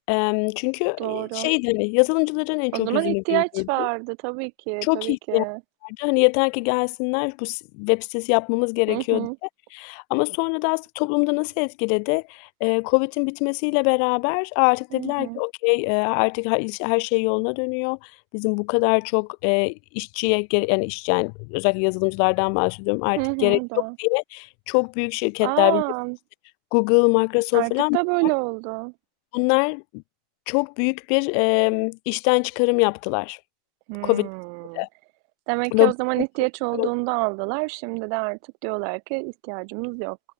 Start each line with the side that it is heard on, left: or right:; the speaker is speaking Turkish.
left: Emm, çünkü, ııı,
right: Doğru.
left: şeydi, hani, yazılımcıların en
right: O
left: çok
right: zaman
left: yüzünü
right: ihtiyaç
left: güldürdü.
right: vardı tabii ki,
left: Çok
right: tabii
left: ihtiyaç
right: ki.
left: vardı. Hani, yeter ki gelsinler bu s web sitesi yapmamız
right: Hı
left: gerekiyor
right: hı.
left: diye ama sonra da aslında toplumu da nasıl etkiledi? Eee, COVID'in bitmesiyle beraber artık
right: Hı
left: dediler ki
right: hı.
left: okay eee, artık ha iş her şey yoluna dönüyor, bizim bu kadar çok, eee, işçiye ge iş yani özellikle yazılımcılardan bahsediyorum,
right: Hı
left: artık gerek
right: hı,
left: yok
right: do
left: diye çok büyük şirketler bilirsin
right: A!
left: işte Google, Microsoft
right: Artık
left: filan,
right: da böyle oldu.
left: bunlar bunlar çok büyük bir, emm, işten çıkarım yaptılar COVID
right: Hımm, demek
left: bitiminde.
right: ki
left: Ama
right: o zaman
left: bütün
right: ihtiyaç
left: bu [unintelligible]
right: olduğunda aldılar, şimdi de artık diyorlar ki ihtiyacımız yok.